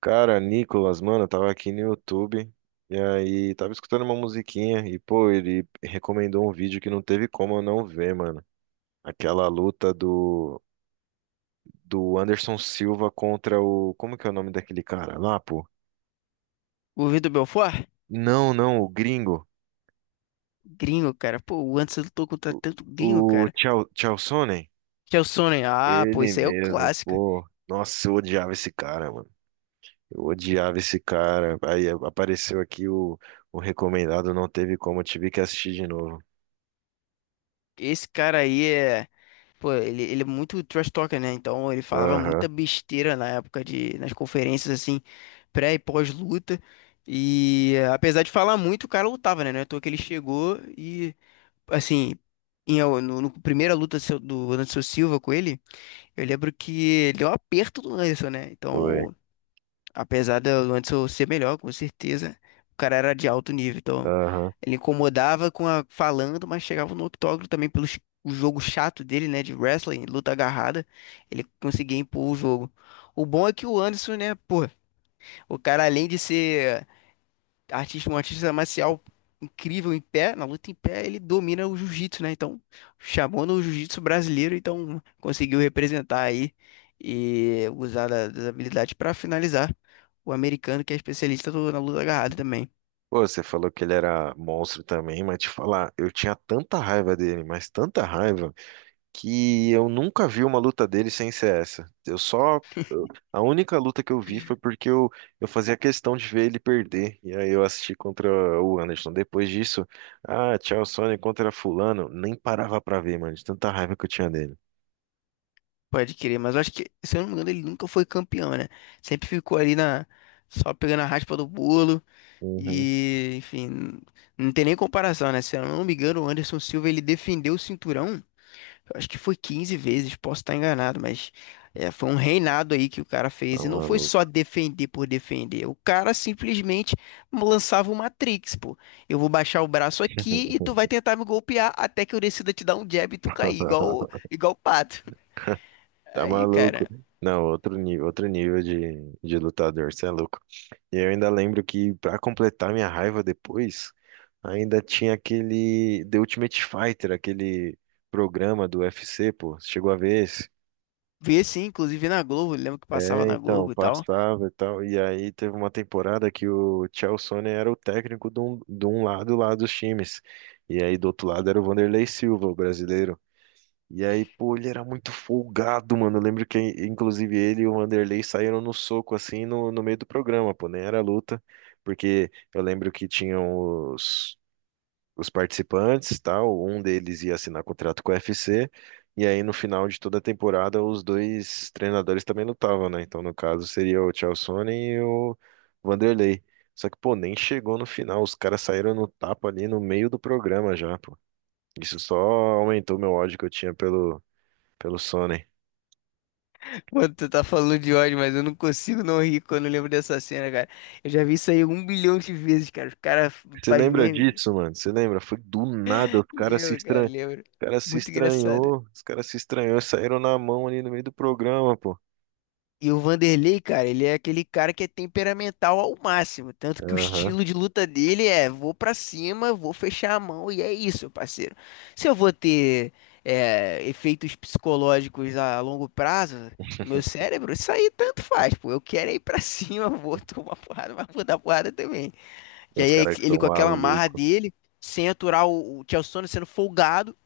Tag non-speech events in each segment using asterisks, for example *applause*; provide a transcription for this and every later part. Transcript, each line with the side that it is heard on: right: Cara, Nicolas, mano, eu tava aqui no YouTube e aí tava escutando uma musiquinha e, pô, ele recomendou um vídeo que não teve como eu não ver, mano. Aquela luta do Anderson Silva contra o. Como que é o nome daquele cara lá, pô?
left: O Vitor Belfort?
right: Não, não, o gringo.
left: Gringo, cara. Pô, o Anderson lutou contra tanto gringo,
right: O, o
left: cara.
right: Chael- Chaelsonnen?
left: Chael. Ah, pô,
right: Ele
left: isso aí é o
right: mesmo,
left: clássico.
right: pô. Nossa, eu odiava esse cara, mano. Eu odiava esse cara. Aí apareceu aqui o recomendado, não teve como, eu tive que assistir de novo.
left: Esse cara aí é. Pô, ele é muito trash talker, né? Então ele falava muita
right: Aham,
left: besteira na época de. Nas conferências, assim, pré e pós-luta. E apesar de falar muito, o cara lutava, né? Não é à toa que ele chegou e, assim. Em, no primeira luta seu- do Anderson Silva com ele, eu lembro que ele deu um aperto do Anderson, né?
right: foi.
left: Então, apesar do Luanderson ser melhor, com certeza, o cara era de alto nível, então
right: Aham.
left: ele incomodava com a falando, mas chegava no octógono também pelo ch- o jogo chato dele, né, de wrestling, luta agarrada, ele conseguia impor o jogo. O bom é que o Anderson, né, pô, o cara além de ser artista, um artista marcial incrível em pé, na luta em pé, ele domina o jiu-jitsu, né? Então, chamando o jiu-jitsu brasileiro, então conseguiu representar aí e usar da- das habilidades para finalizar o americano, que é especialista do- na luta agarrada também.
right: Pô, você falou que ele era monstro também, mas te falar, eu tinha tanta raiva dele, mas tanta raiva, que eu nunca vi uma luta dele sem ser essa. Eu- a única luta que eu vi foi porque eu fazia questão de ver ele perder. E aí eu assisti contra o Anderson. Depois disso, ah, tchau, Sony contra Fulano. Nem parava pra ver, mano, de tanta raiva que eu tinha dele.
left: Pode querer, mas eu acho que, se eu não me engano, ele nunca foi campeão, né? Sempre ficou ali na só pegando a raspa do bolo
right: Uhum.
left: e, enfim, não tem nem comparação, né? Se eu não me engano, o Anderson Silva ele defendeu o cinturão. Eu acho que foi 15 vezes, posso estar enganado, mas é, foi um reinado aí que o cara
right: Tá
left: fez. E não foi
right: maluco.
left: só defender por defender. O cara simplesmente lançava o Matrix, pô. Eu vou baixar o braço aqui e tu vai
right: *laughs*
left: tentar me golpear até que eu decida te dar um jab e tu cair, igual, o- igual o pato. *laughs*
right: Tá
left: Aí,
right: maluco.
left: cara.
right: Não, outro nível de lutador, você é louco. E eu ainda lembro que, pra completar minha raiva depois, ainda tinha aquele The Ultimate Fighter, aquele programa do UFC, pô. Você chegou a ver esse?
left: Vi assim, inclusive na Globo, lembro que passava
right: É,
left: na
right: então,
left: Globo e tal.
right: passava e tal. E aí teve uma temporada que o Chael Sonnen era o técnico de um lado lá dos times. E aí do outro lado era o Vanderlei Silva, o brasileiro. E aí, pô, ele era muito folgado, mano. Eu lembro que, inclusive, ele e o Vanderlei saíram no soco, assim, no meio do programa, pô, nem era luta. Porque eu lembro que tinham os participantes, tal. Um deles ia assinar contrato com o UFC. E aí, no final de toda a temporada, os dois treinadores também lutavam, né? Então, no caso, seria o Chaelsone e o Vanderlei. Só que, pô, nem chegou no final. Os caras saíram no tapa ali no meio do programa já, pô. Isso só aumentou meu ódio que eu tinha pelo Sony.
left: *laughs* Mano, tu tá falando de ódio, mas eu não consigo não rir quando eu lembro dessa cena, cara. Eu já vi isso aí 1 bilhão de vezes, cara. O cara
right: Você
left: faz
right: lembra
left: meme.
right: disso, mano? Você lembra? Foi do nada, os caras se
left: Lembro,
right: estran...
left: cara, lembro.
right: o cara se
left: Muito engraçado.
right: estranhou, os caras se estranhou, e saíram na mão ali no meio do programa, pô.
left: E o Vanderlei, cara, ele é aquele cara que é temperamental ao máximo. Tanto que o
right: Aham.
left: estilo de luta dele é: vou pra cima, vou fechar a mão, e é isso, parceiro. Se eu vou ter efeitos psicológicos a longo prazo no meu cérebro, isso aí tanto faz, pô. Eu quero é ir pra cima, *laughs* vou tomar porrada, mas vou dar porrada também.
right: Tem
left: Que
right: uns
left: aí é
right: caras que
left: ele
right: são
left: com aquela marra
right: malucos.
left: dele, sem aturar o Chael Sonnen sendo folgado.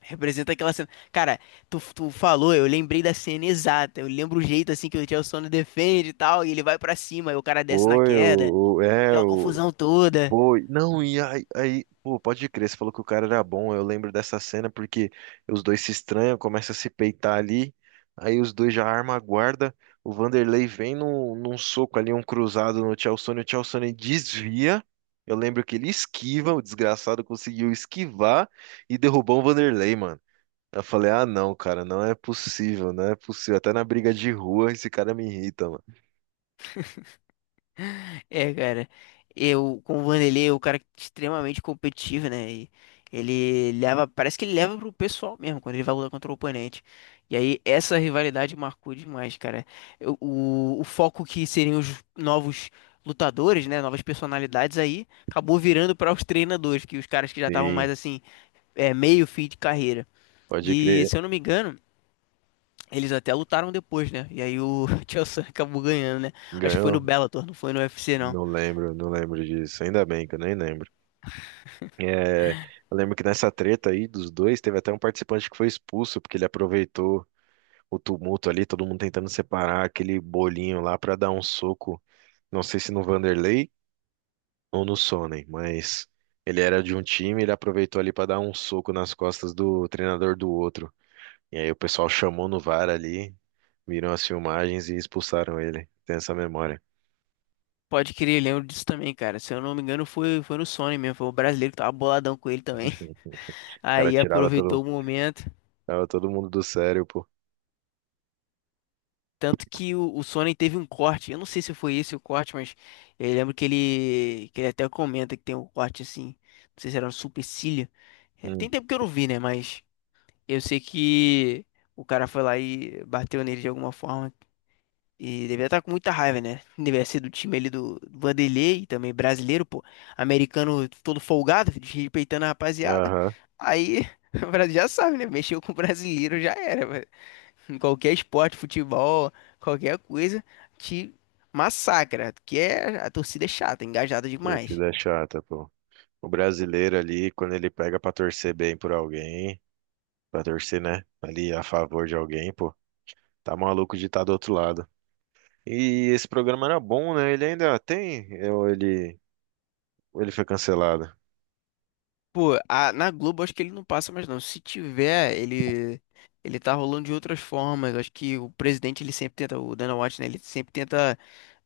left: Representa aquela cena. Cara, tu falou, eu lembrei da cena exata. Eu lembro o jeito assim que o Chelsea defende e tal, e ele vai pra cima, e o cara desce na
right: Foi,
left: queda,
right: o- é,
left: aquela
right: o,
left: confusão toda.
right: Foi. Não, e aí, aí, pô, pode crer, você falou que o cara era bom. Eu lembro dessa cena porque os dois se estranham, começam a se peitar ali. Aí os dois já armam a guarda. O Vanderlei vem num soco ali, um cruzado no Tchalsone. O Tchalsone desvia. Eu lembro que ele esquiva, o desgraçado conseguiu esquivar e derrubou o Vanderlei, mano. Eu falei, ah, não, cara, não é possível, não é possível. Até na briga de rua esse cara me irrita, mano.
left: É, cara, eu com o Vanderlei, é o cara extremamente competitivo, né? E ele leva, parece que ele leva pro pessoal mesmo quando ele vai lutar contra o oponente. E aí essa rivalidade marcou demais, cara. Eu- o foco que seriam os novos lutadores, né? Novas personalidades aí, acabou virando para os treinadores, que os caras que já estavam
right: Sim,
left: mais assim, é, meio fim de carreira.
right: pode
left: E
right: crer.
left: se eu não me engano, eles até lutaram depois, né? E aí o *laughs* Tio Sam acabou ganhando, né? Acho que foi no
right: Ganhou.
left: Bellator, não foi no UFC, não.
right: Não lembro, não lembro disso. Ainda bem que eu nem lembro. É, eu lembro que nessa treta aí dos dois, teve até um participante que foi expulso, porque ele aproveitou o tumulto ali, todo mundo tentando separar aquele bolinho lá pra dar um soco. Não sei se no Vanderlei ou no Sonnen, mas ele era de um time, ele aproveitou ali pra dar um soco nas costas do treinador do outro. E aí o pessoal chamou no VAR ali, viram as filmagens e expulsaram ele. Tem essa memória.
left: Pode querer lembro disso também, cara. Se eu não me engano, foi no Sony mesmo. Foi o brasileiro que tava boladão com ele também. *laughs*
right: O cara
left: Aí
right: tirava todo,
left: aproveitou o momento.
right: Tirava todo mundo do sério, pô.
left: Tanto que o Sony teve um corte. Eu não sei se foi esse o corte, mas eu lembro que ele até comenta que tem um corte assim. Não sei se era no supercílio. É,
right: Hum.
left: tem tempo que eu não vi, né? Mas eu sei que o cara foi lá e bateu nele de alguma forma. E devia estar com muita raiva, né? Devia ser do time ali do Vanderlei, também brasileiro, pô. Americano todo folgado, desrespeitando a rapaziada.
right: Aham.
left: Aí, *laughs* o Brasil já sabe, né? Mexeu com o brasileiro já era, velho. Em qualquer esporte, futebol, qualquer coisa, te massacra. Que é, a torcida é chata, engajada demais.
right: Torcida é chata, pô. O brasileiro ali, quando ele pega pra torcer bem por alguém, pra torcer, né, ali a favor de alguém, pô, tá maluco de estar do outro lado. E esse programa era bom, né? Ele ainda tem, ou ele foi cancelado?
left: Pô, a- na Globo acho que ele não passa mais não. Se tiver, ele tá rolando de outras formas. Acho que o presidente ele sempre tenta, o Dana White, né, ele sempre tenta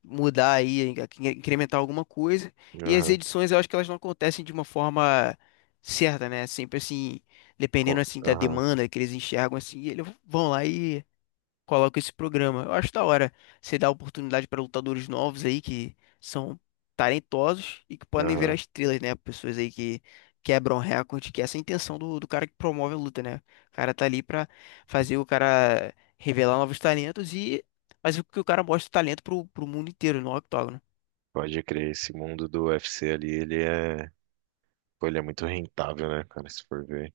left: mudar aí, in- incrementar alguma coisa. E as
right: Aham,
left: edições eu acho que elas não acontecem de uma forma certa, né? Sempre assim, dependendo
right: co-
left: assim da
right: aham,
left: demanda que eles enxergam assim, eles vão lá coloca esse programa. Eu acho da hora você dar oportunidade para lutadores novos aí que são talentosos e que podem virar
right: aham.
left: estrelas, né? Pessoas aí que quebram recorde, que essa é a intenção do cara que promove a luta, né? O cara tá ali pra fazer o cara revelar novos talentos e mas o que o cara mostra o talento pro mundo inteiro no octógono.
right: Pode crer, esse mundo do UFC ali, ele é, pô, ele é muito rentável, né, cara, se for ver.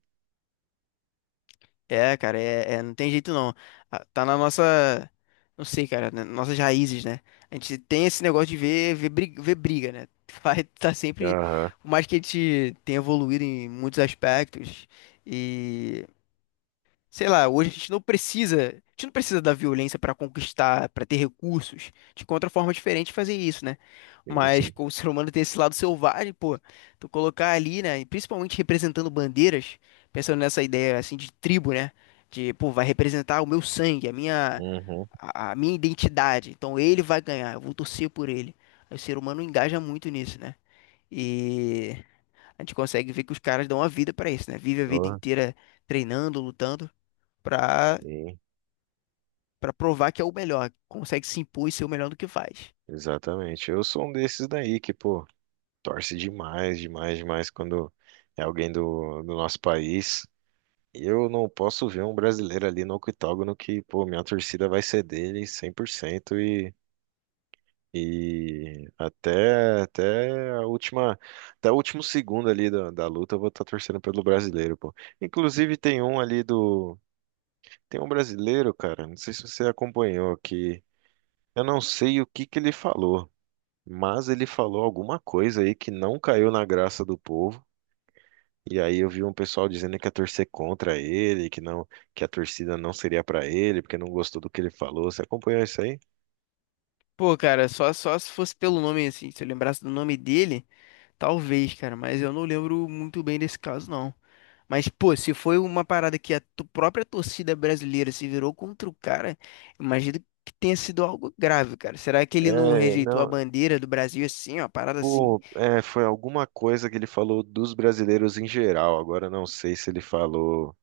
left: É, cara, é, é- não tem jeito não. Ah, tá na nossa, não sei, cara, nas nossas raízes, né? A gente tem esse negócio de ver, ver briga, né? *laughs* Vai tá sempre,
right: Aham,
left: por mais que a gente tenha evoluído em muitos aspectos e sei lá, hoje a gente não precisa, a gente não precisa da violência para conquistar, para ter recursos. A gente encontra forma diferente de fazer isso, né?
right: sim,
left: Mas
right: sim.
left: com o *laughs* ser humano tem esse lado selvagem, pô, tu colocar ali, né, e principalmente representando bandeiras, pensando nessa ideia assim de tribo, né? De, pô, vai representar o meu sangue, a minha
right: Uhum.
left: a minha identidade. Então ele vai ganhar, eu vou torcer por ele. Aí o ser humano engaja muito nisso, né? E a gente consegue ver que os caras dão a vida pra isso, né? Vive a vida
right: Oh,
left: inteira treinando, lutando pra,
right: sim,
left: pra provar que é o melhor, consegue se impor e ser o melhor do que faz.
right: exatamente. Eu sou um desses daí que, pô, torce demais, demais, demais quando é alguém do nosso país. Eu não posso ver um brasileiro ali no octógono que, pô, minha torcida vai ser dele 100% e até, até o último segundo ali da luta eu vou estar torcendo pelo brasileiro, pô. Inclusive tem um ali do, Tem um brasileiro, cara, não sei se você acompanhou, que eu não sei o que que ele falou. Mas ele falou alguma coisa aí que não caiu na graça do povo. E aí eu vi um pessoal dizendo que ia torcer contra ele, que não, que a torcida não seria pra ele, porque não gostou do que ele falou. Você acompanhou isso aí?
left: Pô, cara, só se fosse pelo nome, assim, se eu lembrasse do nome dele, talvez, cara, mas eu não lembro muito bem desse caso, não. Mas, pô, se foi uma parada que a tu- própria torcida brasileira se virou contra o cara, imagino que tenha sido algo grave, cara. Será que ele não
right: É,
left: rejeitou a
right: não,
left: bandeira do Brasil assim, ó, parada assim?
right: pô, é, Foi alguma coisa que ele falou dos brasileiros em geral. Agora eu não sei se ele falou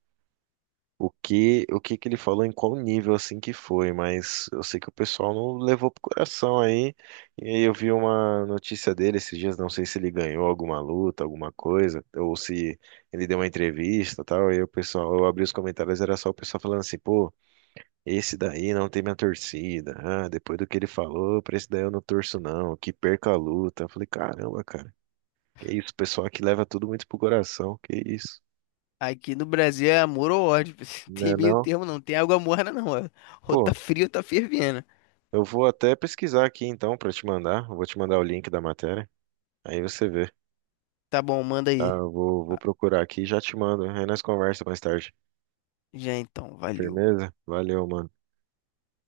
right: o que que ele falou, em qual nível assim que foi, mas eu sei que o pessoal não levou pro coração aí. E aí eu vi uma notícia dele esses dias, não sei se ele ganhou alguma luta, alguma coisa, ou se ele deu uma entrevista, e tal. E aí o pessoal, eu abri os comentários, era só o pessoal falando assim, pô, esse daí não tem minha torcida. Ah, depois do que ele falou, pra esse daí eu não torço não, que perca a luta. Eu falei, caramba, cara. Que isso, o pessoal que leva tudo muito pro coração, que isso,
left: Aqui no Brasil é amor ou ódio, *laughs* não tem
right: né
left: meio
right: não?
left: termo, não tem água morna, não, ó. Ou
right: Pô,
left: tá frio ou tá fervendo.
right: eu vou até pesquisar aqui então para te mandar. Eu vou te mandar o link da matéria. Aí você vê,
left: Tá bom, manda
right: tá?
left: aí.
right: Eu vou, vou procurar aqui e já te mando. Aí nós conversa mais tarde.
left: Já então, valeu.
right: Firmeza? Valeu, mano.